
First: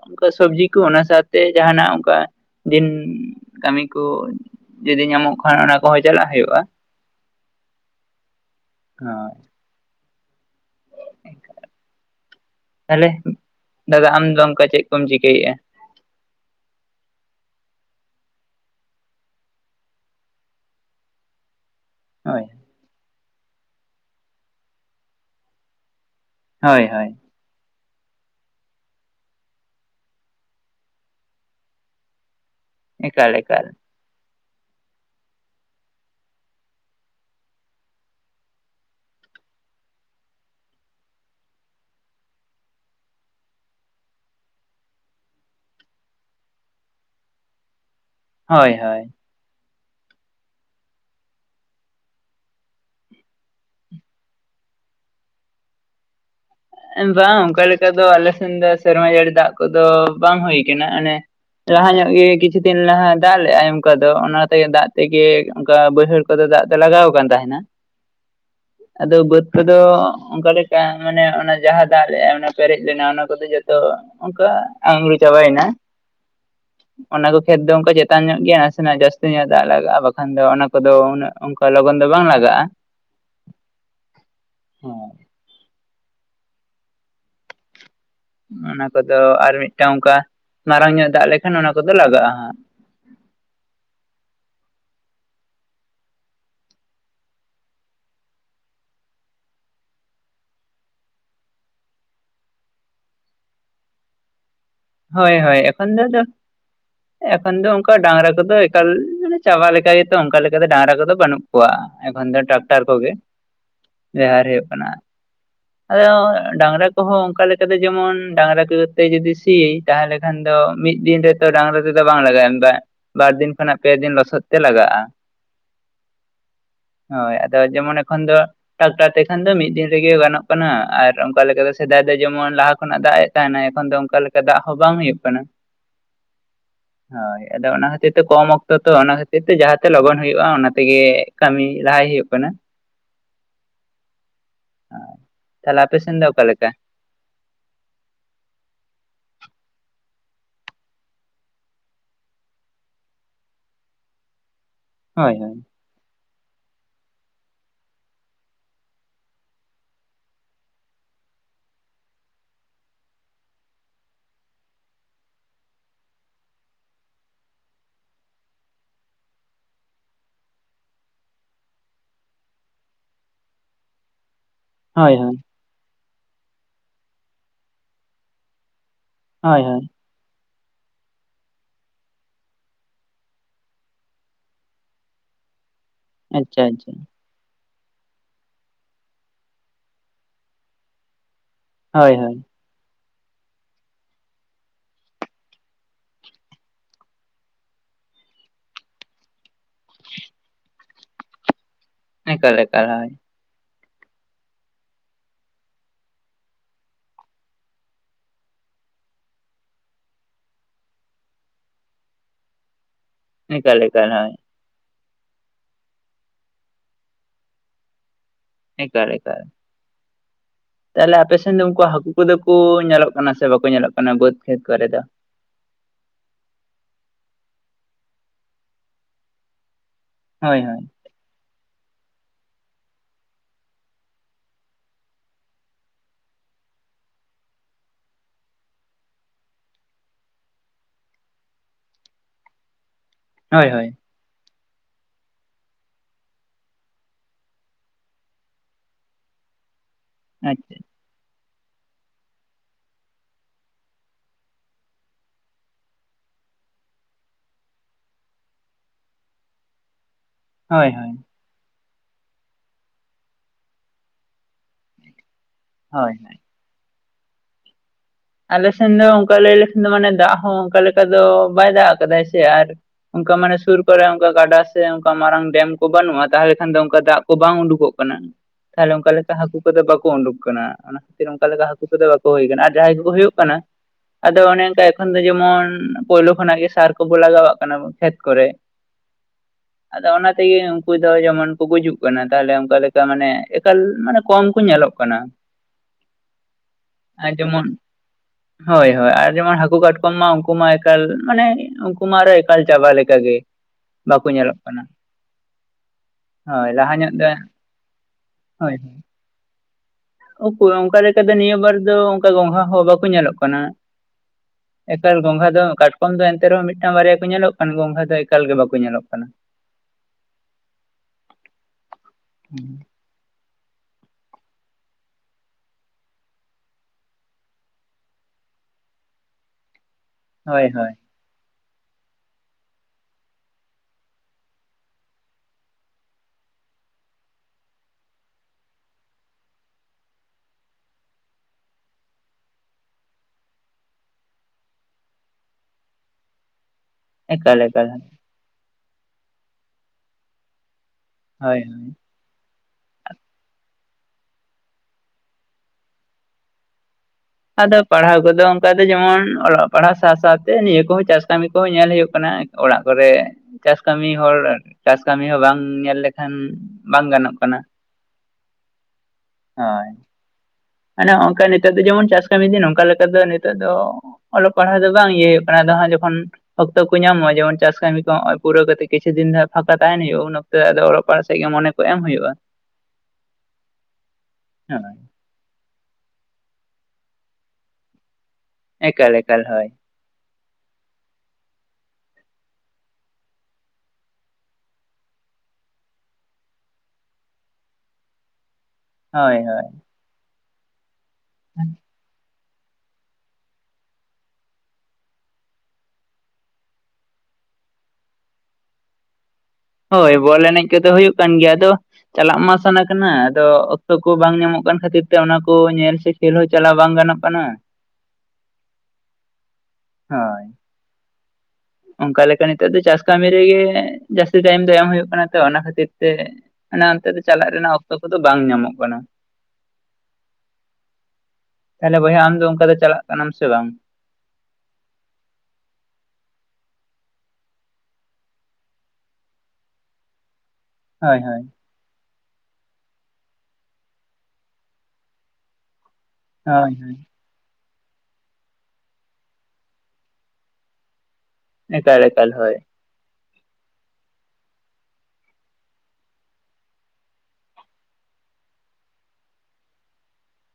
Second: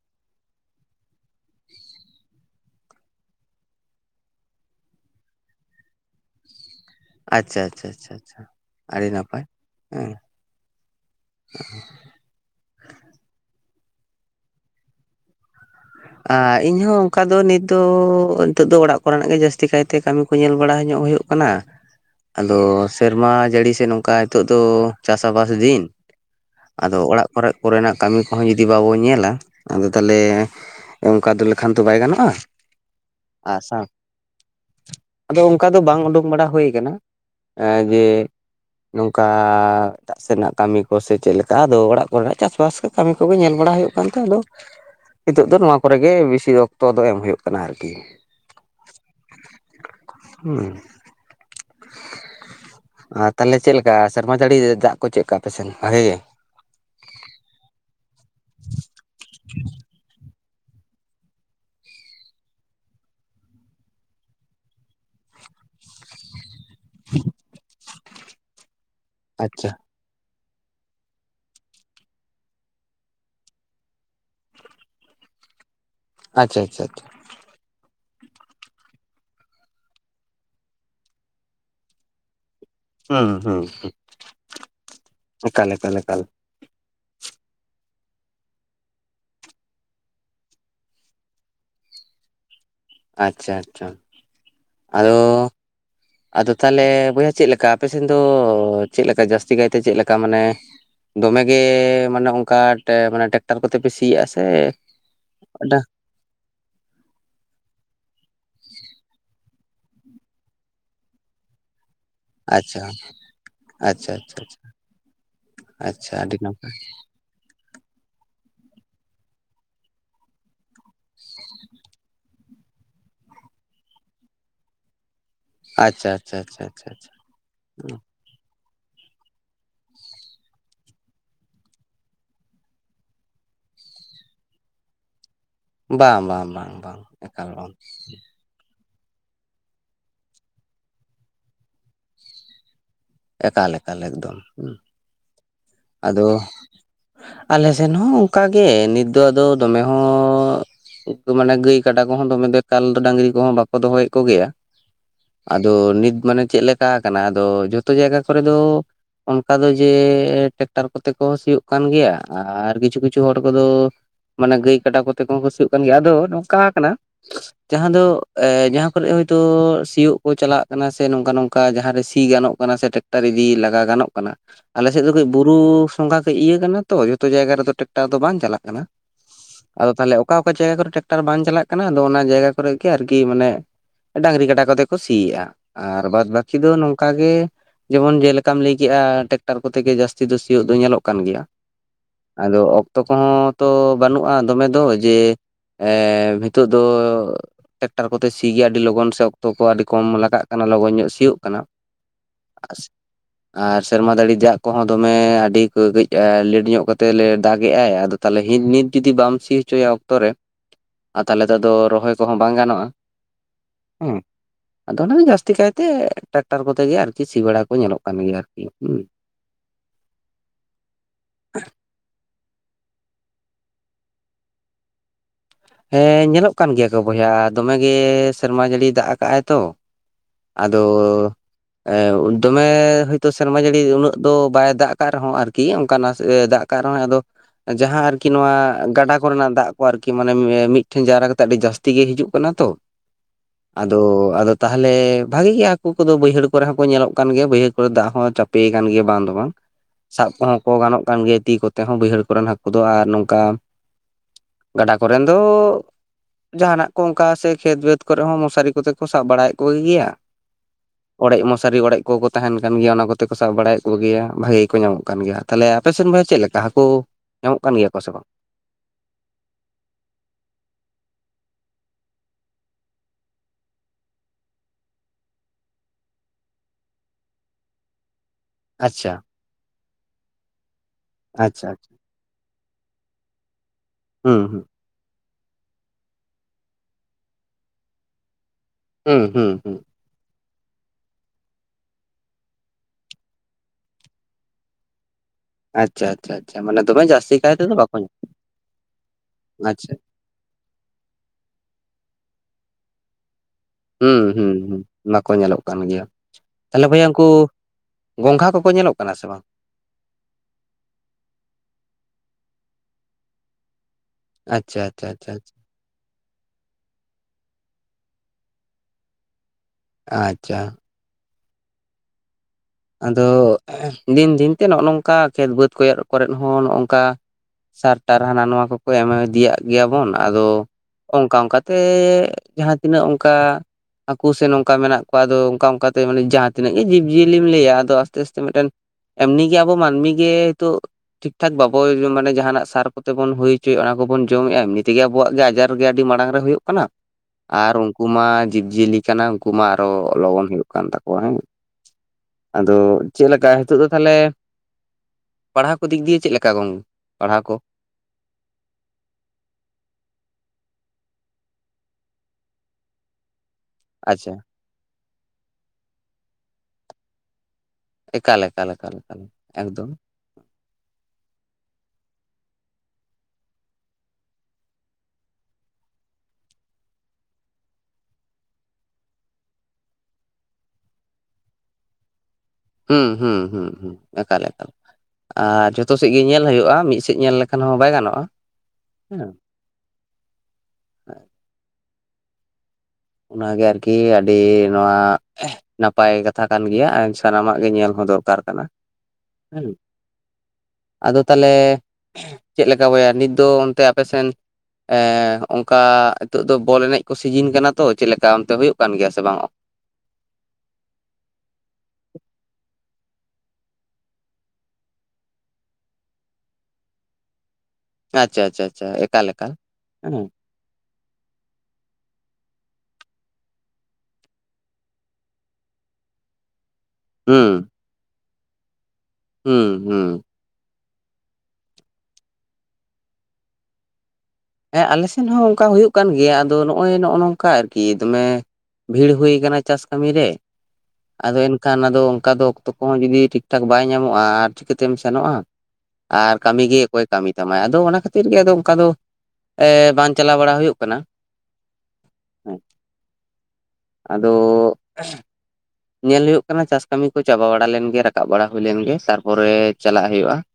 ᱚᱝᱠᱟ ᱥᱚᱵᱡᱤ ᱠᱚ ᱚᱱᱟ ᱥᱟᱶᱛᱮ ᱡᱟᱦᱟᱸᱱᱟᱜ ᱚᱱᱠᱟ ᱫᱤᱱ ᱠᱟᱹᱢᱤ ᱠᱚ ᱡᱩᱫᱤ ᱧᱟᱢᱚᱜ ᱠᱷᱟᱱ ᱚᱱᱟ ᱠᱚᱦᱚᱸ ᱪᱟᱞᱟᱜ ᱦᱩᱭᱩᱜᱼᱟ ᱾ ᱟᱪᱪᱷᱟ ᱟᱪᱪᱷᱟ ᱪᱟᱷ ᱪᱷᱟ ᱟᱹᱰᱤ ᱦᱳᱭ ᱱᱟᱯᱟᱭ ᱦᱮᱸ ᱾ ᱛᱟᱦᱚᱞᱮ ᱫᱟᱫᱟ ᱟᱢ ᱫᱚ ᱚᱝᱠᱟ ᱪᱮᱫ ᱠᱚᱢ ᱪᱤᱠᱟᱹᱭᱮᱫᱼᱟ? ᱟᱨ ᱤᱧᱦᱚᱸ ᱚᱱᱠᱟ ᱫᱚ ᱱᱤᱛ ᱫᱚ ᱱᱤᱛᱚᱜ ᱫᱚ ᱚᱲᱟᱜ ᱠᱚᱨᱮᱱᱟᱜ ᱜᱮ ᱡᱟᱹᱥᱛᱤ ᱠᱟᱭᱛᱮ ᱠᱟᱹᱢᱤ ᱠᱚ ᱧᱮᱞ ᱵᱟᱲᱟ ᱧᱚᱜ ᱦᱩᱭᱩᱜ ᱚᱱᱟ ᱦᱳᱭ ᱟᱫᱚ ᱥᱮᱨᱢᱟ ᱡᱟᱹᱲᱤ ᱥᱮ ᱱᱚᱝᱠᱟ ᱱᱤᱛᱚᱜ ᱫᱚ ᱪᱟᱥ ᱟᱵᱟᱥ ᱫᱤᱱ, ᱦᱳᱭ ᱟᱫᱚ ᱦᱳᱭ ᱚᱲᱟᱜ ᱠᱚᱨᱮ ᱠᱚᱨᱮᱱᱟᱜ ᱠᱟᱹᱢᱤ ᱠᱚᱦᱚᱸ ᱡᱩᱫᱤ ᱵᱟᱵᱚᱱ ᱧᱮᱞᱟ ᱟᱫᱚ ᱛᱟᱦᱚᱞᱮ ᱚᱱᱠᱟ ᱫᱟᱹᱲ ᱞᱮᱠᱷᱟᱱ ᱛᱚ ᱵᱟᱭ ᱜᱟᱱᱚᱜᱼᱟ, ᱮᱠᱟᱞ ᱮᱠᱟᱞ [unintelligible] ᱟᱫᱚ ᱚᱝᱠᱟ ᱫᱚ ᱵᱟᱝ ᱩᱰᱩᱝ ᱵᱟᱲᱟ ᱦᱩᱭᱩᱠ ᱠᱟᱱᱟ ᱮ ᱡᱮ ᱱᱚᱝᱠᱟ ᱮᱴᱟᱜ ᱥᱮᱱᱟᱜ ᱠᱟᱹᱢᱤ ᱠᱚ ᱥᱮ ᱪᱮᱫᱞᱮᱠᱟ ᱟᱫᱚ ᱚᱲᱟᱜ ᱠᱚᱨᱮᱱᱟᱜ ᱪᱟᱥ-ᱵᱟᱥ ᱜᱮ ᱠᱟᱹᱢᱤ ᱠᱚᱜᱮ ᱧᱮᱞ ᱵᱟᱲᱟ ᱦᱩᱭᱩᱜ ᱠᱟᱱᱛᱮ ᱟᱫᱚ ᱱᱤᱛᱚᱜ ᱫᱚ ᱱᱚᱣᱟ ᱠᱚᱨᱮ ᱜᱮ ᱵᱤᱥᱤ ᱚᱠᱛᱚ ᱫᱚ ᱮᱢ ᱦᱩᱭᱩᱜ ᱠᱟᱱᱟ ᱟᱨᱠᱤ ᱾ ᱦᱳᱭ ᱦᱳᱭ᱾ ᱦᱩᱸ᱾ ᱟᱨ ᱛᱟᱦᱞᱮ ᱪᱮᱫ ᱞᱮᱠᱟ ᱥᱮᱨᱢᱟ ᱡᱟᱹᱲᱤ ᱫᱟᱜ ᱠᱚ ᱪᱮᱫᱠᱟ ᱟᱯᱮ ᱥᱮᱱ ᱵᱷᱟᱜᱮ ᱜᱮ? ᱵᱟᱝ ᱚᱱᱠᱟ ᱞᱮᱠᱟ ᱫᱚ ᱟᱞᱮ ᱥᱮᱱ ᱫᱚ ᱥᱮᱨᱢᱟ ᱡᱟᱹᱲᱤ ᱫᱟᱜ ᱠᱚᱫᱚ ᱵᱟᱝ ᱦᱩᱭ ᱠᱟᱱᱟ ᱚᱱᱮ ᱞᱟᱦᱟ ᱧᱚᱜ ᱜᱮ ᱠᱤᱪᱷᱩ ᱫᱤᱱ ᱞᱟᱦᱟ ᱫᱟᱜ ᱞᱮᱜᱼᱟᱭ ᱚᱱᱟᱠᱟ ᱫᱚ ᱚᱱᱟ ᱛᱮᱜᱮ ᱫᱟᱜ ᱛᱮᱜᱮ ᱚᱱᱠᱟ ᱵᱟᱹᱭᱦᱟᱲ ᱠᱚᱫᱚ ᱫᱟᱜ ᱫᱚ ᱞᱟᱜᱟᱣ ᱠᱟᱱ ᱛᱟᱦᱮᱸᱱᱟ ᱟᱫᱚ ᱵᱟᱹᱫᱽ ᱟᱪᱪᱷᱟ ᱠᱚᱫᱚ ᱚᱱᱠᱟ ᱞᱮ ᱠᱟ ᱢᱟᱱᱮ ᱚᱱᱮ ᱡᱟᱦᱟᱸ ᱫᱟᱜ ᱞᱮᱜᱼᱟᱭ ᱚᱱᱟ ᱯᱮᱨᱮᱡ ᱞᱮᱱᱟ ᱚᱱᱟ ᱠᱚᱫᱚ ᱡᱷᱚᱛᱚ ᱚᱱᱠᱟ ᱟᱝᱲᱩ ᱪᱟᱵᱟᱭᱮᱱᱟ, ᱟᱪᱷᱟ ᱟᱪᱷᱟ ᱪᱷᱟ᱾ ᱚᱱᱟ ᱠᱚ ᱠᱷᱮᱛ ᱫᱚ ᱚᱱᱠᱟ ᱪᱮᱛᱟᱱ ᱧᱚᱜ ᱜᱮᱭᱟ ᱱᱟᱥᱮᱱᱟᱜ ᱡᱟᱹᱥᱛᱤ ᱧᱚᱜ ᱫᱟᱜ ᱞᱟᱜᱟᱜᱼᱟ ᱵᱟᱠᱷᱟᱱ ᱫᱚ ᱚᱱᱟ ᱠᱚᱫᱚ ᱩᱱᱟᱹᱜ ᱞᱚᱜᱚᱱ ᱫᱚ ᱵᱟᱝ ᱞᱟᱜᱟᱜᱼᱟ, ᱦᱩᱸ ᱦᱩᱸ ᱦᱩᱸ ᱮᱠᱟᱞ ᱮᱠᱟᱞ ᱮᱠᱟᱞ ᱾ ᱚᱱᱟ ᱠᱚᱫᱚ ᱟᱨ ᱢᱤᱫᱴᱟᱝ ᱚᱝᱠᱟ ᱢᱟᱨᱟᱝ ᱧᱚᱜ ᱫᱟᱜ ᱞᱮᱠᱷᱟᱱ ᱚᱱᱟ ᱠᱚᱫᱚ ᱞᱟᱜᱟᱜᱼᱟ ᱦᱟᱸᱜ ᱾ ᱟᱪᱪᱷᱟ ᱟᱪᱪᱷᱟ᱾ ᱟᱫᱚ ᱟᱫᱚ ᱛᱟᱞᱮ ᱵᱚᱭᱦᱟ ᱪᱮᱜ ᱞᱮᱠᱟ ᱟᱯᱮ ᱥᱮᱱ ᱫᱚ ᱪᱮᱜ ᱞᱮᱠᱟ ᱡᱟᱹᱥᱛᱤ ᱠᱟᱭᱛᱮ ᱪᱮᱜ ᱞᱮᱠᱟ ᱢᱟᱱᱮ ᱫᱚᱢᱮᱜᱮ ᱢᱟᱱᱮ ᱚᱝᱠᱟ ᱴᱮ ᱢᱟᱱᱮ ᱴᱮᱠᱴᱟᱨ ᱠᱚᱛᱮ ᱯᱮ ᱥᱤᱼᱟᱥᱮ ᱦᱳᱭ ᱦᱳᱭ ᱮᱠᱷᱚᱱ ᱫᱚ, ᱮᱠᱷᱚᱱ ᱫᱚ ᱚᱝᱠᱟ ᱰᱟᱝᱨᱟ ᱠᱚᱫᱚ ᱮᱠᱟᱞ ᱪᱟᱵᱟ ᱞᱮᱠᱟ ᱜᱮᱛᱚ ᱚᱱᱠᱟ ᱞᱮᱠᱟᱫᱚ ᱰᱟᱝᱨᱟ ᱠᱚᱫᱚ ᱵᱟᱹᱱᱩᱜ ᱠᱚᱣᱟ ᱮᱠᱷᱚᱱ ᱫᱚ ᱴᱮᱠᱴᱟᱨ ᱟᱪᱪᱷᱟ ᱠᱚᱜᱮ ᱾ ᱟᱪᱪᱷᱟ ᱵᱮᱦᱟᱨ ᱦᱳᱭᱳᱜ ᱟᱪᱪᱷᱟ ᱠᱟᱱᱟ ᱟᱫᱚ ᱟᱪᱪᱷᱟ ᱟᱹᱰᱤ ᱱᱟᱯᱟᱭ ᱰᱟᱝᱨᱟ ᱠᱚᱦᱚᱸ ᱚᱱᱠᱟ ᱞᱮᱠ ᱛᱮᱫᱚ ᱡᱮᱢᱚᱱ ᱰᱟᱝᱨᱟ ᱠᱚ ᱠᱚᱛᱮ ᱡᱩᱫᱤ ᱥᱤᱭᱤ ᱛᱟᱦᱟᱞᱮ ᱠᱷᱟᱱ ᱫᱚ ᱢᱤᱫ ᱫᱤᱱ ᱨᱮᱛᱚ ᱰᱟᱝᱨᱟ ᱛᱮᱫᱚ ᱵᱟᱝ ᱞᱟᱜᱟᱜ [unintelligible] ᱵᱟᱨ ᱫᱤᱱ ᱠᱷᱚᱱᱟᱜ ᱯᱮ ᱫᱤᱱ ᱞᱚᱥᱚᱫ ᱛᱮ ᱞᱟᱜᱟᱜᱼᱟ ᱟᱪᱪᱷᱟ ᱟᱪᱪᱷᱟ ᱟᱪᱪᱷᱟ ᱟᱪᱪᱷᱟ ᱾ ᱦᱳᱭ ᱟᱫᱚ ᱟᱪᱪᱷᱟ᱾ ᱡᱮᱢᱚᱱ ᱮᱠᱷᱚᱱ ᱫᱚ, ᱴᱟᱠᱴᱟᱨ ᱛᱮᱠᱷᱟᱱ ᱫᱚ ᱢᱤᱜᱫᱤᱱ ᱨᱮᱜᱮ ᱜᱟᱱᱚᱜ ᱠᱟᱱᱟ ᱟᱨ ᱚᱝᱠᱟ ᱞᱮᱠᱟ ᱫᱚ ᱥᱮᱫᱟᱭ ᱫᱚ ᱡᱮᱢᱚᱱ ᱞᱟᱦᱟ ᱠᱷᱚᱱᱟᱜ ᱫᱟᱜ ᱮᱜ ᱛᱟᱦᱮᱱᱟ ᱮᱠᱷᱚᱱ ᱫᱚ ᱚᱝᱠᱟ ᱞᱮᱠᱟ ᱫᱟᱜ ᱦᱚᱸ ᱵᱟᱝ ᱦᱩᱭᱩᱜ ᱠᱟᱱᱟ ᱾ ᱵᱟᱝ ᱵᱟᱝ ᱵᱟᱝ ᱵᱟᱝ ᱮᱠᱟᱞ ᱵᱚᱢ ᱾ ᱛᱚ ᱛᱚ ᱚᱱᱟ ᱠᱷᱟᱹᱛᱤᱨ ᱛᱮ ᱡᱟᱦᱟᱸᱛᱮ ᱞᱚᱜᱚᱱ ᱦᱩᱭᱩᱜᱼᱟ ᱚᱱᱟ ᱛᱮᱜᱮ ᱠᱟᱹᱢᱤ ᱞᱟᱦᱟᱭ ᱦᱩᱭᱩᱜ ᱠᱟᱱᱟ ᱾ ᱮᱠᱟᱞ ᱮᱞᱟᱞ ᱮᱠᱫᱚᱢ ᱦᱩᱸ᱾ ᱛᱷᱟᱞᱮ ᱟᱯᱮ ᱥᱮᱱ ᱫᱚ ᱚᱠᱟ ᱞᱮᱠᱟ? ᱟᱞᱮᱥᱮᱱ ᱦᱚᱸ ᱚᱝᱠᱟᱜᱮ ᱱᱤᱛ ᱫᱚ ᱟᱫᱚ ᱫᱚᱢᱮ ᱦᱚᱸ ᱢᱟᱱᱮ ᱜᱟᱹᱭ ᱠᱟᱰᱟ ᱠᱚᱦᱚᱸ ᱫᱚᱢᱮ ᱫᱚ ᱠᱟᱞ ᱰᱟᱹᱝᱨᱤ ᱠᱚᱦᱚᱸ ᱵᱟᱠᱚ ᱫᱚᱦᱚᱭᱮᱜ ᱠᱚᱜᱮᱭᱟ ᱾ ᱦᱳᱭ ᱦᱳᱭ ᱟᱫᱚ ᱱᱤᱛ ᱢᱟᱱᱮ ᱪᱮᱜᱞᱮᱠ ᱠᱟ ᱠᱟᱱᱟ ᱟᱫᱚ ᱡᱷᱚᱛᱚ ᱡᱟᱭᱜᱟ ᱠᱚᱨᱮ ᱫᱚ ᱚᱱᱠᱟ ᱫᱚ ᱡᱮ ᱴᱮᱠ ᱴᱟᱨ ᱠᱚᱛᱮ ᱠᱚ ᱥᱤᱭᱳᱜ ᱠᱟᱱ ᱜᱮᱭᱟ ᱟᱨ ᱠᱤᱪᱷᱩ ᱠᱤᱪᱷᱩ ᱦᱚᱲ ᱠᱚᱫᱚ ᱢᱟᱱᱮ ᱜᱟᱹᱭ ᱠᱟᱴᱟ ᱠᱚᱛᱮ ᱠᱚ ᱦᱚᱸ ᱠᱩᱥᱤᱭᱟᱜ ᱠᱟᱱ ᱜᱮᱭᱟ ᱾ ᱟᱫᱚ ᱱᱚᱝᱠᱟ ᱠᱟᱱᱟ ᱡᱟᱦᱟᱸ ᱫᱚ ᱮᱸ ᱡᱟᱦᱟᱸ ᱠᱚᱨᱮ ᱦᱳᱭᱛᱳ ᱥᱤᱭᱳᱜ ᱠᱚ ᱪᱟᱞᱟᱜ ᱠᱟᱱᱟ ᱥᱮ ᱱᱚᱝᱠᱟ ᱱᱚᱝᱠᱟ ᱡᱟᱸᱦᱟ ᱨᱮ ᱥᱤ ᱜᱟᱱᱚᱜ ᱠᱟᱱᱟ ᱥᱮ ᱴᱮᱠ ᱴᱟᱨ ᱤᱫᱤ ᱞᱟᱜᱟ ᱜᱟᱱᱚᱜ ᱠᱟᱱᱟ ᱾ ᱟᱞᱮᱥᱮᱫ ᱫᱚ ᱦᱳᱭ ᱠᱟᱹᱡ ᱦᱳᱭ ᱵᱩᱨᱩ ᱥᱚᱸᱜᱷᱟ ᱠᱟᱹᱡ ᱤᱭᱟᱹ ᱠᱟᱱᱟ ᱛᱚ ᱡᱷᱚᱛᱚ ᱡᱟᱭᱜᱟ ᱨᱮᱫᱚ ᱴᱮᱠᱴᱟᱨ ᱫᱚ ᱵᱟᱝ ᱪᱟᱞᱟᱜ ᱠᱟᱱᱟ ᱾ ᱦᱳᱭ [inaudible] ᱦᱳᱭ ᱟᱫᱚ ᱛᱟᱦᱞᱮ ᱚᱠᱟ ᱚᱠᱟ ᱡᱟᱭᱜᱟ ᱠᱚᱨᱮ ᱴᱨᱟᱠᱴᱟᱨ ᱵᱟᱝ ᱪᱟᱞᱟᱜ ᱠᱟᱱᱟ ᱟᱫᱚ ᱚᱱᱟ ᱡᱟᱭᱜᱟ ᱠᱚᱨᱮ ᱜᱮ ᱟᱨᱠᱤ ᱢᱟᱱᱮ ᱰᱟᱝᱨᱤ ᱠᱟᱰᱟ ᱠᱚᱛᱮ ᱠᱚ ᱥᱤᱭᱮᱜᱼᱟ ᱾ ᱟᱨ ᱵᱟᱫᱽ ᱵᱟᱹᱠᱤ ᱟᱪᱪᱷᱟ ᱫᱚ ᱟᱪᱪᱷᱟ ᱱᱚᱝᱠᱟ ᱜᱮ ᱡᱮᱢᱚᱱ ᱡᱮᱞᱮᱠᱟᱢ ᱞᱮᱭ ᱠᱮᱜᱮᱜᱼᱟ ᱴᱨᱟᱠᱴᱟᱨ ᱠᱚᱛᱮ ᱜᱮ ᱡᱟᱹᱥ ᱥᱤ ᱫᱚ ᱥᱤᱭᱳᱜ ᱫᱚ ᱧᱮᱞᱚᱜ ᱠᱟᱱ ᱜᱮᱭᱟ ᱾ ᱦᱳᱭ ᱦᱳᱭ ᱾ ᱟᱫᱚ ᱚᱠᱛᱚ ᱠᱚᱦᱚᱸ ᱛᱚ ᱵᱟᱹᱱᱩᱜᱼᱟ ᱫᱚᱢᱮ ᱫᱚ ᱡᱮ, [inaudible] ᱵᱷᱤᱛᱚᱜ ᱫᱚ ᱴᱮᱠᱴᱟᱨ ᱠᱚᱛᱮ ᱥᱤ ᱜᱮ ᱟᱹᱰᱤ ᱞᱚᱜᱚᱱ ᱥᱮ ᱚᱠᱛᱚ ᱠᱚ ᱟᱹᱰᱤ ᱠᱚᱢ ᱞᱟᱜᱟᱜ ᱠᱟᱱᱟ ᱞᱚᱜᱚᱱ ᱧᱚᱜ ᱥᱤᱭᱳᱜ ᱠᱟᱱᱟ ᱾ ᱮᱠᱟᱞ ᱮᱠᱟᱞ ᱦᱳᱭ ᱾ ᱟᱨ ᱥᱮᱨᱢᱟ ᱫᱟᱲᱤ ᱡᱟᱜ ᱠᱚᱦᱚᱸ ᱾ ᱫᱚᱢᱮ ᱟᱹᱰᱤ ᱠᱟᱹ ᱠᱟᱹᱡ ᱮ ᱞᱮᱴ ᱧᱚᱜ ᱠᱟᱛᱮᱫ ᱞᱮ ᱫᱟᱜᱮᱟᱭ ᱟᱫᱚ ᱛᱟᱞᱮ ᱦᱤᱱ ᱱᱤᱛ ᱱᱤᱛ ᱡᱩᱫᱤ ᱵᱟᱢ ᱥᱤ ᱦᱚᱪᱚᱭᱟ ᱚᱠᱛᱚ ᱨᱮ ᱟᱨ ᱛᱷᱟᱞᱮ ᱛᱟᱫᱚ ᱨᱚᱦᱚᱭ ᱠᱚᱦᱚᱸ ᱵᱟᱝ ᱜᱟᱱᱚᱜᱼᱟ ᱾ ᱮᱠᱟᱞ ᱮᱠᱟᱞ ᱦᱳᱭ ᱾ ᱟᱫᱚ ᱱᱟ ᱡᱟᱹᱥᱛᱤ ᱠᱟᱭᱛᱮ ᱴᱨᱟᱠᱴᱟᱨ ᱠᱚᱛᱮ ᱜᱮ ᱟᱨᱠᱤ ᱥᱤ ᱵᱟᱲᱟ ᱠᱚ ᱧᱮᱞᱚᱜ ᱠᱟᱱ ᱜᱮᱭᱟ ᱟᱨ ᱾ ᱮᱠᱟᱞ ᱮᱠᱟᱞ ᱾ ᱛᱟᱞᱮ ᱟᱯᱮᱥᱮᱱ ᱫᱚ ᱩᱱᱠᱩ ᱦᱟᱹᱠᱩ ᱠᱚᱫᱚ ᱠᱚ ᱧᱮᱞᱚᱜ ᱠᱟᱱᱟ ᱥᱮ ᱵᱟᱠᱚ ᱧᱮᱞᱚᱜ ᱠᱟᱱᱟ ᱵᱟᱹᱫᱽ ᱠᱷᱮᱛ ᱠᱚᱨᱮ ᱫᱚ? ᱦᱮᱸ ᱧᱮᱞᱚᱜ ᱠᱟᱱ ᱜᱮᱭᱟ ᱠᱚ ᱵᱚᱭᱦᱟ ᱫᱚᱢᱮᱜ ᱜᱮ ᱥᱮᱨᱢᱟ ᱡᱟᱹᱲᱤᱭ ᱫᱟᱜ ᱠᱟᱜᱼ ᱟᱭ ᱛᱚ ᱾ ᱦᱳᱭ ᱟᱫᱚ ᱦᱳᱭ [inaudible] ᱫᱚᱢᱮ ᱦᱳᱭᱛᱚ ᱥᱮᱨᱢᱟ ᱡᱟᱹᱲᱤ ᱩᱱᱟᱹᱜ ᱫᱚ ᱵᱟᱭ ᱫᱟᱜ ᱠᱟᱜ ᱨᱮᱦᱚᱸ ᱟᱨᱠᱤ ᱚᱱᱠᱟ ᱱᱟᱥ [inaudible] ᱫᱟᱜ ᱾ ᱠᱟᱜ ᱨᱮᱦᱚᱭ ᱟᱫᱚ ᱡᱟᱦᱟᱸ ᱟᱨᱠᱤ ᱱᱚᱣᱟ ᱜᱟᱰᱟ ᱠᱚᱨᱮᱱᱟᱜ ᱫᱟᱜ ᱠᱚ ᱟᱨᱠᱤ ᱢᱟᱱᱮ ᱮ ᱢᱤᱫᱴᱷᱮᱱ ᱡᱟᱣᱨᱟ ᱠᱟᱛᱮᱜ ᱟᱹᱰᱤ ᱡᱟᱹᱥᱛᱤ ᱜᱮ ᱦᱤᱡᱩᱜ ᱠᱟᱱᱟ ᱛᱚ ᱦᱳᱭ ᱦᱳᱭ ᱟᱫᱚ ᱟᱫᱚ ᱛᱟᱦᱚᱞᱮ ᱵᱷᱟᱜᱮ ᱜᱮᱭᱟ ᱦᱟᱹᱠᱩ ᱠᱚᱫᱚ ᱵᱟᱹᱭᱦᱟᱹᱲ ᱠᱚᱨᱮ ᱦᱚᱸᱠᱚ ᱧᱮᱞᱚᱜ ᱠᱟᱱ ᱜᱮᱭᱟ ᱵᱟᱹᱭᱦᱟᱹᱲ ᱠᱚᱨᱮ ᱫᱟᱜᱽ ᱦᱚᱸ ᱪᱟᱯᱮ ᱠᱟᱱ ᱜᱮᱭᱟ ᱵᱟᱝ ᱫᱚ ᱵᱟᱝ᱾ [inaudible] ᱥᱟᱵ ᱠᱚᱦᱚᱸ ᱠᱚ ᱟᱪᱪᱷᱟ ᱜᱟᱱᱚᱜ ᱠᱟᱱ ᱜᱮᱭᱟ ᱛᱤ ᱠᱚᱛᱮ ᱦᱚᱸ ᱵᱟᱹᱭᱦᱟᱹᱲ ᱠᱚᱨᱮᱱ ᱦᱟᱹᱠᱩ ᱫᱚ ᱟᱨ ᱱᱚᱝᱠᱟ ᱜᱟᱰᱟ ᱠᱚᱨᱮᱱ ᱫᱚ ᱡᱟᱦᱟᱸᱱᱟᱜ ᱠᱚ ᱚᱝᱠᱟ ᱥᱮ ᱠᱷᱮᱛ ᱵᱟᱹᱫᱽ ᱠᱚᱨᱮ ᱦᱚᱸ ᱢᱚᱥᱟᱨᱤ ᱠᱚᱛᱮ ᱠᱚ ᱥᱟᱵ ᱵᱟᱲᱟᱭᱮᱜ ᱠᱚ ᱜᱮᱭᱟ᱾ ᱦᱳᱭ ᱦᱳᱭ᱾ ᱚᱲᱮᱜ ᱢᱚᱥᱟᱨᱤ ᱚᱲᱮᱜ ᱠᱚ ᱠᱚ ᱛᱟᱦᱮᱸᱱ ᱠᱟᱱ ᱜᱮᱭᱟ ᱚᱱᱟ ᱠᱚᱛᱮ ᱠᱚ ᱥᱟᱵ ᱵᱟᱲᱟᱭᱮᱜ ᱠᱚᱜᱮᱭᱟ ᱵᱷᱟᱜᱮ ᱜᱮᱠᱚ ᱧᱟᱢᱚᱜ ᱠᱟᱱ ᱜᱮᱭᱟ᱾ ᱛᱟᱦᱚᱞᱮ ᱟᱯᱮᱥᱮᱱ ᱦᱳᱭ ᱫᱚ ᱥᱮᱜ ᱞᱮᱠᱟ ᱦᱟᱹᱠᱩ ᱧᱟᱢᱚᱜ ᱠᱟᱱ ᱜᱮᱭᱟ ᱠᱚ ᱥᱮ ᱵᱟᱝ? ᱟᱞᱮᱥᱮᱱ ᱫᱚ ᱚᱝᱠᱟ ᱞᱟᱹᱭ ᱞᱮᱠᱷᱟᱱ ᱫᱚ ᱢᱟᱱᱮ ᱫᱟᱜᱽ ᱦᱚᱸ ᱚᱝᱠᱟ ᱞᱮᱠᱟ ᱫᱚ ᱵᱟᱭ ᱫᱟᱜᱽ ᱠᱟᱫᱟᱭ ᱥᱮ ᱟᱨ ᱚᱱᱠᱟ ᱢᱟᱱᱮ ᱥᱩᱨ ᱠᱚᱨᱮ ᱚᱝᱠᱟ ᱜᱟᱰᱟ ᱥᱮ ᱚᱝᱠᱟ ᱢᱟᱨᱟᱝ ᱰᱮᱢ ᱠᱚ ᱵᱟᱹᱱᱩᱜᱼᱟ᱾ ᱛᱟᱦᱚᱞᱮ ᱠᱷᱟᱱ ᱫᱚ ᱚᱝᱠᱟ ᱫᱟᱜᱽ ᱠᱚ ᱵᱟᱝ ᱩᱰᱩᱠᱚᱜ ᱠᱟᱱᱟ᱾ ᱛᱟᱦᱚᱞᱮ ᱟᱪᱪᱷᱟ ᱚᱱᱠᱟ ᱞᱮᱠᱟ ᱦᱟᱹᱠᱩ ᱠᱚᱫᱚ ᱵᱟᱠᱚ ᱩᱰᱩᱠ ᱠᱟᱱᱟ᱾ ᱚᱱᱟ ᱠᱷᱟᱹᱛᱤᱨ ᱚᱱᱠᱟ ᱞᱮᱠᱟ ᱟᱪᱪᱷᱟ ᱦᱟᱹᱠᱩ ᱟᱪᱪᱷᱟ ᱠᱚᱫᱚ ᱵᱟᱠᱚ ᱦᱩᱭ ᱠᱟᱱᱟ ᱟᱨ ᱡᱟᱦᱟᱸᱭ ᱠᱚ ᱠᱩ ᱦᱩᱭᱩᱜ ᱠᱟᱱᱟ ᱦᱩᱸ ᱟᱫᱚ ᱚᱱᱮ ᱦᱩᱸ ᱚᱝᱠᱟ ᱮᱠᱷᱚᱱ ᱫᱚ ᱡᱮᱢᱚᱱ ᱯᱳᱭᱞᱳ ᱠᱷᱚᱱᱟᱜ ᱜᱮ ᱥᱟᱨ ᱠᱚᱵᱚ ᱞᱟᱜᱟᱣᱟᱜ ᱠᱟᱱᱟ ᱵᱚᱱ ᱠᱷᱮᱛ ᱠᱚᱨᱮ᱾ ᱦᱩᱸ ᱦᱩᱸ ᱦᱩᱸ᱾ ᱟᱫᱚ ᱚᱱᱟ ᱛᱮᱜᱮ ᱩᱱᱠᱩ ᱫᱚ ᱡᱮᱢᱚᱱ ᱠᱚ ᱜᱩᱡᱩᱜ ᱠᱟᱱᱟ᱾ᱛᱟᱦᱚᱞᱮ ᱚᱱᱠᱟ ᱞᱮᱠᱟ ᱢᱟᱱᱮ ᱮᱠᱟᱞ ᱢᱟᱱᱮ ᱠᱚᱢ ᱠᱚ ᱧᱮᱞᱚᱜ ᱠᱟᱱᱟ᱾ ᱟᱪᱪᱷᱟ ᱟᱪᱪᱷᱟ ᱟᱪᱪᱷᱟ ᱢᱟᱱᱮ ᱫᱚᱢᱮ ᱟᱨ ᱡᱟᱹᱥᱛᱤ ᱠᱟᱭ ᱡᱮᱢᱚᱱ ᱛᱮᱫᱚ ᱵᱟᱠᱚ ᱧᱟᱢᱚ ᱦᱳᱭ ᱦᱳᱭ ᱟᱨ ᱡᱮᱢᱚᱱ ᱦᱟᱹᱠᱩ ᱠᱟᱴᱠᱚᱢ ᱮᱠᱷᱚᱱ ᱢᱟ ᱩᱱᱠᱩᱢᱟ ᱮᱠᱟᱞ ᱢᱟᱱᱮ ᱩᱱᱠᱩᱢᱟ ᱟᱨ ᱮᱠᱟᱞ ᱪᱟᱵᱟ ᱞᱮᱠᱟ ᱜᱮ᱾ ᱦᱩᱸ ᱵᱟᱠᱚ ᱦᱩᱸ ᱧᱮᱞᱚᱜ ᱦᱩᱸ ᱠᱟᱱᱟ ᱚᱱᱟᱠᱚ ᱧᱮᱞᱚᱜ ᱠᱟᱱ ᱜᱮᱭᱟ᱾ ᱦᱳᱭ ᱛᱟᱦᱚᱞᱮ ᱞᱟᱦᱟ ᱵᱚᱭᱦᱟ ᱧᱚᱜ ᱩᱱᱠᱩ ᱫᱚ ᱜᱚᱝᱜᱷᱟ ᱠᱚᱠᱚ ᱧᱮᱞᱚᱜ ᱠᱟᱱᱟ ᱥᱮ ᱵᱟᱝ? ᱚᱠᱚᱨ ᱚᱝᱠᱟ ᱞᱮᱠᱟ ᱫᱚ ᱱᱤᱭᱟᱹ ᱵᱟᱨ ᱫᱚ ᱚᱝᱠᱟ ᱜᱚᱝᱜᱷᱟ ᱦᱚᱸ ᱵᱟᱠᱚ ᱧᱮᱞᱚᱜ ᱠᱟᱱᱟ᱾ ᱟᱪᱪᱷᱟ ᱟᱪᱪᱷᱟ ᱮᱠᱟᱞ ᱟᱪᱪᱷᱟ ᱜᱚᱝᱜᱷᱟ ᱟᱪᱪᱷᱟ ᱫᱚ ᱠᱟᱴ ᱠᱚᱢ ᱫᱚ ᱮᱱᱛᱮ ᱨᱮᱦᱚᱸ ᱢᱤᱜᱴᱟᱝ ᱵᱟᱨᱭᱟ ᱠᱚ ᱧᱮᱞᱚᱜ ᱠᱟᱱ ᱜᱚᱝᱜᱷᱟ ᱫᱚ ᱮᱠᱟᱞ ᱜᱮ ᱵᱟᱠᱚ ᱧᱮᱞᱚᱜ ᱠᱟᱱᱟ᱾ ᱟᱪᱪᱷᱟ᱾ ᱦᱩᱸ, ᱟᱫᱚ ᱫᱤᱱ ᱫᱤᱱᱛᱮ ᱱᱚᱜᱼᱚ ᱱᱚᱝᱠᱟ ᱠᱷᱮᱛ ᱵᱟᱹᱫᱽ ᱠᱚᱭ ᱠᱚᱨᱮᱫ ᱦᱚᱸ ᱱᱚᱜᱼᱚᱝᱠᱟ ᱥᱟᱨᱼᱴᱟᱨ ᱦᱟᱱᱟ ᱱᱚᱣᱟ ᱠᱚᱠᱚ ᱮᱢ ᱤᱫᱤᱭᱟᱜ ᱜᱮᱭᱟ ᱵᱚᱱ ᱟᱫᱚ, ᱦᱳᱭ ᱦᱳᱭ ᱚᱝᱠᱟ ᱚᱝᱠᱟᱛᱮ ᱡᱟᱦᱟᱸ ᱛᱤᱱᱟᱹᱜ ᱚᱝᱠᱟ ᱦᱟᱹᱠᱩ ᱥᱮ ᱱᱚᱝᱠᱟ ᱢᱮᱱᱟᱜ ᱠᱚᱣᱟ ᱟᱫᱚ ᱚᱝᱠᱟ ᱚᱝᱠᱟᱛᱮ ᱢᱟᱱᱮ ᱡᱟᱦᱟᱸ ᱛᱤᱱᱟᱹᱜ ᱜᱮ ᱡᱤᱵᱽᱼᱡᱤᱭᱟᱹᱞᱤ ᱞᱟᱹᱭᱟ ᱟᱫᱚ ᱟᱥᱛᱮ ᱟᱥᱛᱮ ᱢᱤᱫᱴᱮᱱ ᱮᱢᱱᱤ ᱜᱮ ᱟᱵᱚ ᱢᱟᱹᱱᱢᱤ ᱜᱮ ᱦᱚᱭᱛᱳ ᱴᱷᱤᱠᱼ ᱴᱷᱟᱠ ᱵᱟᱵᱚ ᱢᱟᱱᱮ ᱡᱟᱦᱟᱸᱱᱟᱜ ᱥᱟᱨ ᱠᱚᱛᱮ ᱵᱚᱱ ᱦᱩᱭ ᱦᱚᱪᱚᱭᱮᱜ ᱚᱱᱟ ᱠᱚᱵᱚᱱ ᱡᱚᱢᱮᱜᱼᱟ ᱮᱢᱱᱤ ᱛᱮᱜᱮ ᱟᱵᱚᱣᱟᱜ ᱜᱮ ᱟᱡᱟᱨ ᱨᱮᱜᱮ ᱟᱹᱰᱤ ᱢᱟᱲᱟᱝ ᱨᱮ ᱦᱩᱭᱩᱜ ᱠᱟᱱᱟ᱾ ᱮᱠᱟᱞ ᱟᱨ ᱮᱠᱟᱞ ᱩᱱᱠᱩ ᱢᱟ ᱡᱤᱵᱽᱼᱡᱤᱭᱟᱹᱞᱤ ᱠᱟᱱᱟ ᱩᱱᱠᱩ ᱢᱟ ᱟᱨᱚ ᱞᱚᱜᱚᱱ ᱦᱩᱭᱩᱜ ᱠᱟᱱ ᱛᱟᱠᱚᱣᱟ ᱦᱮᱸ᱾ ᱦᱚᱭ ᱦᱚᱭ᱾ ᱟᱫᱚ ᱪᱮᱜ ᱞᱮᱠᱟ ᱦᱤᱛᱳᱜ ᱫᱚ ᱛᱟᱦᱚᱞᱮ ᱯᱟᱲᱦᱟᱣ ᱠᱚ ᱫᱤᱠ ᱫᱤᱭᱮ ᱪᱮᱜ ᱞᱮᱠᱟ ᱜᱚᱝ ᱯᱟᱲᱦᱟᱣ ᱠᱚ? ᱟᱫᱚ ᱯᱟᱲᱦᱟᱣ ᱠᱚᱫᱚ ᱚᱱᱠᱟ ᱫᱚ ᱡᱮᱢᱚᱱ ᱚᱞᱚᱜ ᱯᱟᱲᱦᱟᱣ ᱥᱟᱶᱼᱥᱟᱶᱛᱮ ᱱᱤᱭᱟᱹ ᱠᱚᱦᱚᱸ ᱪᱟᱥ ᱠᱟᱹᱢᱤ ᱠᱚᱦᱚᱸ ᱧᱮᱞ ᱦᱩᱭᱩᱜ ᱠᱟᱱᱟ᱾ ᱚᱲᱟᱜ ᱠᱚᱨᱮ ᱪᱟᱥ ᱠᱟᱹᱢᱤ ᱟᱪᱪᱷᱟ ᱦᱚᱲ ᱪᱟᱥ ᱠᱟᱹᱢᱤ ᱦᱚᱸ ᱵᱟᱝ ᱧᱮᱞ ᱞᱮᱠᱷᱟᱱ ᱵᱟᱝ ᱜᱟᱱᱚᱜ ᱠᱟᱱᱟ᱾ ᱮᱠᱟᱞ ᱮᱠᱟᱞ ᱮᱠᱟᱞ ᱮᱠᱟᱞ ᱮᱠᱫᱚᱢ᱾ ᱟᱱᱮ ᱚᱝᱠᱟ ᱱᱤᱛᱚᱜ ᱫᱚ ᱡᱮᱢᱚᱱ ᱪᱟᱥ ᱠᱟᱹᱢᱤ ᱫᱤᱱ ᱱᱚᱱᱠᱟ ᱞᱮᱠᱟ ᱫᱚ ᱱᱤᱛᱚᱜ ᱫᱚ ᱚᱞᱚᱜ ᱯᱟᱲᱦᱟᱜ ᱫᱚ ᱵᱟᱝ ᱤᱭᱟᱹ ᱦᱩᱭᱩᱜ ᱠᱟᱱᱟ ᱟᱫᱚ ᱦᱟᱸᱜ ᱡᱚᱠᱷᱚᱱ ᱚᱠᱛᱚ ᱠᱚ ᱧᱟᱢᱚᱜᱼᱟ ᱡᱮᱢᱚᱱ ᱪᱟᱥ ᱠᱟᱹᱢᱤ ᱠᱚᱜ ᱦᱚᱸᱜᱼᱚᱭ ᱯᱩᱨᱟᱹ ᱠᱟᱛᱮᱜ ᱠᱤᱪᱷᱩ ᱫᱤᱱ ᱡᱟᱦᱟᱸ ᱯᱷᱟᱠᱟ ᱛᱟᱦᱮᱸᱱ ᱦᱩᱭᱩᱜᱼᱟ᱾ᱩᱱ ᱚᱠ ᱛᱮ ᱟᱫᱚ ᱚᱞᱚᱜ ᱯᱟᱲᱦᱟᱜ ᱥᱮᱫ ᱜᱮ ᱢᱚᱱᱮ ᱠᱚ ᱮᱢ ᱦᱩᱭᱩᱜᱼᱟ ᱾ ᱦᱩᱸ ᱦᱩᱸ ᱦᱩᱸ ᱦᱩᱸ ᱮᱠᱟᱞ ᱮᱠᱟᱞ ᱦᱳᱭ ᱾ ᱟᱨ ᱡᱚᱛᱚ ᱥᱮᱫ ᱜᱮ ᱧᱮᱞ ᱦᱩᱭᱩᱜᱼᱟ, ᱢᱤᱫ ᱥᱮᱫ ᱧᱮᱞ ᱞᱮᱠᱷᱟᱱ ᱦᱚᱸ ᱵᱟᱭ ᱜᱟᱱᱚᱜᱼᱟ ᱾ ᱮᱠᱟᱞ ᱮᱠᱟᱞ ᱦᱳᱭ ᱾ [unintelligible] ᱚᱱᱟ ᱜᱮ ᱟᱨᱠᱤ ᱟᱹᱰᱤ ᱱᱚᱣᱟ [unintelligible] ᱱᱟᱯᱟᱭ ᱠᱟᱛᱷᱟ ᱠᱟᱱ ᱜᱮᱭᱟ ᱟᱨ ᱥᱟᱱᱟᱢᱟᱜ ᱜᱮ ᱧᱮᱞ ᱦᱚᱸ ᱫᱚᱨᱠᱟᱨ ᱠᱟᱱᱟ ᱾ ᱦᱳᱭ ᱦᱳᱭ ᱾ ᱟᱫᱚ ᱛᱟᱦᱚᱞᱮ ᱪᱮᱫ ᱞᱮᱠᱟ ᱵᱚᱭᱦᱟ ᱱᱤᱛ ᱫᱚ ᱚᱱᱛᱮ ᱟᱯᱮ ᱥᱮᱱ ᱮᱸ ᱚᱱᱠᱟ ᱱᱤᱛᱳᱜ ᱫᱚ ᱵᱚᱞ ᱮᱱᱮᱡ ᱠᱚ ᱥᱤᱡᱤᱱ ᱠᱟᱱᱟ ᱛᱚ ᱪᱮᱫ ᱞᱮᱠᱟ ᱚᱱᱛᱮ ᱦᱩᱭᱩᱜ ᱠᱟᱱ ᱜᱮᱭᱟ ᱥᱮ ᱵᱟᱝᱟ? ᱦᱳᱭ ᱵᱚᱞ ᱮᱱᱮᱡ ᱠᱚᱫᱚ ᱦᱩᱭᱩᱜ ᱠᱟᱱ ᱜᱮᱭᱟ, ᱟᱫᱚ ᱪᱟᱞᱟᱜ ᱢᱟ ᱥᱟᱱᱟ ᱠᱟᱱᱟ, ᱟᱫᱚ ᱚᱠᱛᱚ ᱠᱚ ᱵᱟᱝ ᱧᱟᱢᱚᱜ ᱠᱟᱱ ᱠᱷᱟᱹᱛᱤᱨ ᱛᱮ ᱚᱱᱟ ᱠᱚ ᱧᱮᱞ ᱥᱮ ᱠᱷᱮᱞ ᱦᱚᱸ ᱪᱟᱞᱟᱣ ᱵᱟᱝ ᱜᱟᱱᱚᱜ ᱠᱟᱱᱟ ᱾ ᱟᱪᱪᱷᱟ ᱟᱪᱪᱷᱟ ᱟᱪᱪᱷᱟ ᱮᱠᱟᱞ ᱮᱠᱟᱞ ᱦᱮᱸ ᱾ ᱦᱳᱭ ᱚᱱᱠᱟ ᱞᱮᱠᱟ ᱱᱤᱛᱚᱜ ᱫᱚ ᱪᱟᱥ ᱠᱟᱹᱢᱤ ᱨᱮᱜᱮ ᱡᱟᱹᱥᱛᱤ ᱴᱟᱭᱤᱢ ᱫᱚ ᱮᱢ ᱦᱩᱭᱩᱜ ᱠᱟᱱᱟ ᱛᱚ ᱚᱱᱟ ᱠᱷᱟᱹᱛᱤᱨ ᱛᱮ ᱢᱟᱱᱮ ᱚᱱᱛᱮ ᱫᱚ ᱪᱟᱞᱟᱜ ᱨᱮᱱᱟᱜ ᱚᱠᱛᱚ ᱠᱚᱫᱚ ᱵᱟᱝ ᱧᱟᱢᱚᱜ ᱠᱟᱱᱟ ᱾ ᱦᱩᱸ ᱦᱩᱸ ᱾ ᱛᱟᱦᱚᱞᱮ ᱵᱚᱭᱦᱟ ᱟᱢ ᱫᱚ ᱚᱱᱠᱟ ᱫᱚ ᱪᱟᱞᱟᱜ ᱠᱟᱱᱟᱢ ᱥᱮ ᱵᱟᱝ? ᱦᱮᱸ ᱟᱞᱮ ᱥᱮᱱ ᱦᱚᱸ ᱚᱱᱠᱟ ᱦᱩᱭᱩᱜ ᱠᱟᱱ ᱜᱮᱭᱟ, ᱟᱫᱚ ᱱᱚᱜᱼᱚᱭ ᱱᱚᱜᱼᱚ ᱱᱚᱝᱠᱟ ᱟᱨᱠᱤ ᱫᱚᱢᱮ ᱵᱷᱤᱲ ᱦᱩᱭ ᱠᱟᱱᱟ ᱪᱟᱥ ᱠᱟᱹᱢᱤ ᱨᱮ, ᱦᱳᱭ ᱟᱫᱚ ᱦᱳᱭ ᱮᱱ ᱠᱷᱟᱱ ᱟᱫᱚ ᱚᱱᱠᱟ ᱫᱚ ᱚᱠᱛᱚ ᱠᱚᱦᱚᱸ ᱡᱩᱫᱤ ᱴᱷᱤᱠ ᱴᱷᱟᱠ ᱵᱟᱭ ᱧᱟᱢᱚᱜᱼᱟ ᱟᱨ ᱪᱤᱠᱟᱹ ᱛᱮᱢ ᱥᱮᱱᱚᱜᱼᱟ ᱾ ᱟᱨ ᱠᱟᱹᱢᱤ ᱦᱳᱭ ᱜᱮ ᱦᱳᱭ ᱚᱠᱚᱭ ᱠᱟᱹᱢᱤ ᱛᱟᱢᱟᱭ ᱟᱫᱚ ᱚᱱᱟ ᱠᱷᱟᱹᱛᱤᱨ ᱜᱮ ᱟᱫᱚ ᱚᱱᱠᱟ ᱫᱚ ᱮᱸ ᱵᱟᱝ ᱪᱟᱞᱟᱣ ᱵᱟᱲᱟ ᱦᱩᱭᱩᱜ ᱠᱟᱱᱟ ᱾ ᱮᱠᱟᱞ ᱮᱠᱟᱞ ᱦᱳᱭ ᱾ ᱟᱫᱚ ᱧᱮᱞ ᱦᱩᱭᱩᱜ ᱠᱟᱱᱟ ᱪᱟᱥ ᱠᱟᱢᱤ ᱠᱚ ᱪᱟᱵᱟ ᱵᱟᱲᱟ ᱞᱮᱱᱜᱮ ᱨᱟᱠᱟᱵ ᱵᱟᱲᱟ ᱦᱩᱭ ᱞᱮᱱᱜᱮ ᱛᱟᱨᱯᱚᱨᱮ ᱪᱟᱞᱟᱜ ᱦᱩᱭᱩᱜᱼᱟ ᱾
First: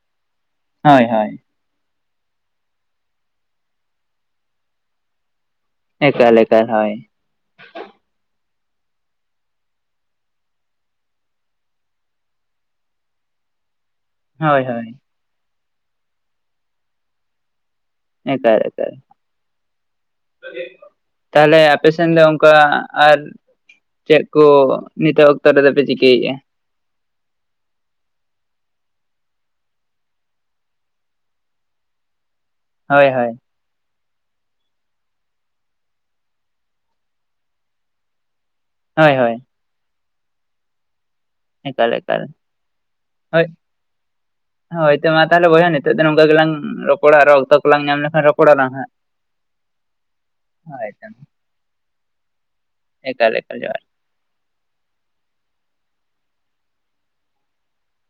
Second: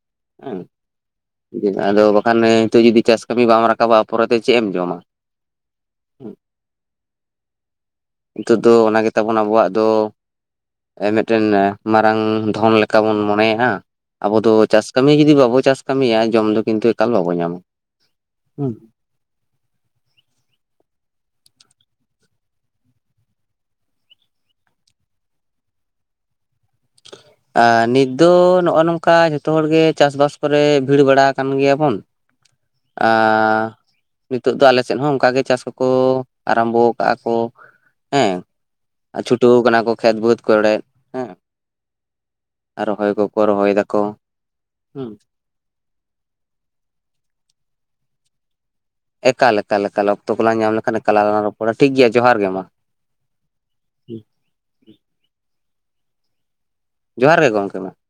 ᱮᱸᱜ [unintelligible] ᱦᱳᱭ ᱦᱳᱭ ᱾ [unintelligible] ᱟᱫᱚ ᱵᱟᱠᱷᱟᱱ ᱦᱤᱛᱚᱜ ᱡᱩᱫᱤ ᱪᱟᱥ ᱠᱟᱹᱢᱤ ᱵᱟᱢ ᱨᱟᱠᱟᱵᱟ ᱯᱚᱨᱮᱛᱮ ᱪᱮᱫ ᱮᱢ ᱡᱚᱢᱟ? ᱮᱠᱟᱞ ᱮᱠᱟᱞ ᱦᱳᱭ ᱾ ᱱᱤᱛᱚᱜ ᱫᱚ ᱚᱱᱟ ᱜᱮᱛᱟ ᱵᱚᱱ ᱟᱵᱚᱣᱟᱜ ᱫᱚ ᱮᱭ ᱢᱮᱜᱴᱮᱱ ᱢᱟᱨᱟᱝ ᱫᱷᱚᱱ ᱞᱮᱠᱟ ᱵᱚᱱ ᱢᱚᱱᱮᱭᱟᱜᱼᱟ ᱟᱵᱚ ᱫᱚ ᱦᱳᱭ ᱪᱟᱥ ᱦᱳᱭ ᱠᱟᱹᱢᱤ ᱡᱩᱫᱤ ᱵᱟᱵᱚ ᱪᱟᱥ ᱠᱟᱹᱢᱤᱭᱟ ᱡᱚᱢ ᱫᱚ ᱠᱤᱱᱛᱩ ᱮᱠᱟᱞ ᱵᱟᱵᱚᱱ ᱧᱟᱢᱟ ᱾ ᱮᱠᱟᱞ ᱮᱠᱟᱞ ᱾ ᱛᱟᱦᱚᱞᱮ ᱟᱯᱮ ᱥᱮᱱ ᱫᱚ ᱚᱱᱠᱟ ᱟᱨ ᱪᱮᱫ ᱠᱚ ᱱᱤᱛᱚᱜ ᱚᱠᱛᱚ ᱨᱮᱫᱚ ᱯᱮ ᱪᱤᱠᱟᱹᱭᱮᱫᱼᱟ? ᱟᱨ ᱱᱤᱛ ᱫᱚ ᱱᱚᱜᱼᱚᱭ ᱱᱚᱝᱠᱟ ᱡᱷᱚᱛᱚ ᱦᱚᱲ ᱜᱮ ᱪᱟᱥᱵᱟᱥ ᱠᱚᱨᱮ ᱵᱷᱤᱲ ᱵᱟᱲᱟ ᱟᱠᱟᱱ ᱜᱮᱭᱟ ᱵᱚᱱ ᱾ [unintelligible] ᱦᱳᱭ ᱟᱸᱻ ᱱᱤᱛᱚᱜ ᱫᱚ ᱟᱞᱮ ᱥᱮᱫ ᱦᱚᱸ ᱚᱱᱠᱟ ᱜᱮ ᱪᱟᱥ ᱠᱚᱠᱚ ᱟᱨᱟᱢᱵᱚ ᱟᱠᱟᱜᱼᱟ ᱠᱚ ᱦᱮᱸ ᱾ ᱦᱳᱭ ᱟᱨ ᱦᱳᱭ ᱪᱷᱩᱴᱟᱹᱣ ᱠᱟᱱᱟ ᱠᱚ ᱠᱷᱮᱛ ᱵᱟᱹᱫᱽ ᱠᱚᱨᱮᱫ ᱦᱮᱸ ᱾ ᱮᱠᱟᱞ ᱮᱠᱟᱞ ᱾ ᱟᱨ ᱨᱚᱦᱚᱭ ᱠᱚᱠᱚ ᱨᱚᱦᱚᱭ ᱫᱟᱠᱚ, ᱦᱳᱭ ᱦᱩᱸ ᱛᱚ ᱾ ᱢᱟ ᱛᱟᱦᱚᱞᱮ ᱵᱚᱭᱦᱟ ᱱᱤᱛᱚᱜ ᱫᱚ ᱱᱚᱝᱠᱟ ᱜᱮᱞᱟᱝ ᱨᱚᱯᱚᱲᱟ ᱟᱨᱚ ᱚᱠᱛᱚ ᱠᱚᱞᱟᱝ ᱧᱟᱢ ᱞᱮᱠᱷᱟᱱ ᱨᱚᱯᱚᱲᱟᱞᱟᱝ ᱦᱟᱸᱜ ᱾ ᱮᱠᱟᱞ ᱮᱠᱟᱞ ᱮᱠᱟᱞ ᱚᱠᱛᱚ ᱠᱚᱞᱟᱝ ᱧᱟᱢ ᱞᱮᱠᱷᱟᱱ ᱮᱠᱟᱞ ᱟᱞᱟᱝ ᱞᱟᱝ ᱨᱚᱯᱚᱲᱟ ᱴᱷᱤᱠ ᱜᱮᱭᱟ ᱡᱚᱦᱟᱨ ᱜᱮ ᱢᱟ ᱾ ᱮᱠᱟᱞ ᱮᱠᱟᱞ ᱡᱚᱦᱟᱨ ᱾ ᱡᱚᱦᱟᱨ ᱜᱮ ᱜᱚᱢᱠᱮ ᱢᱟ ᱾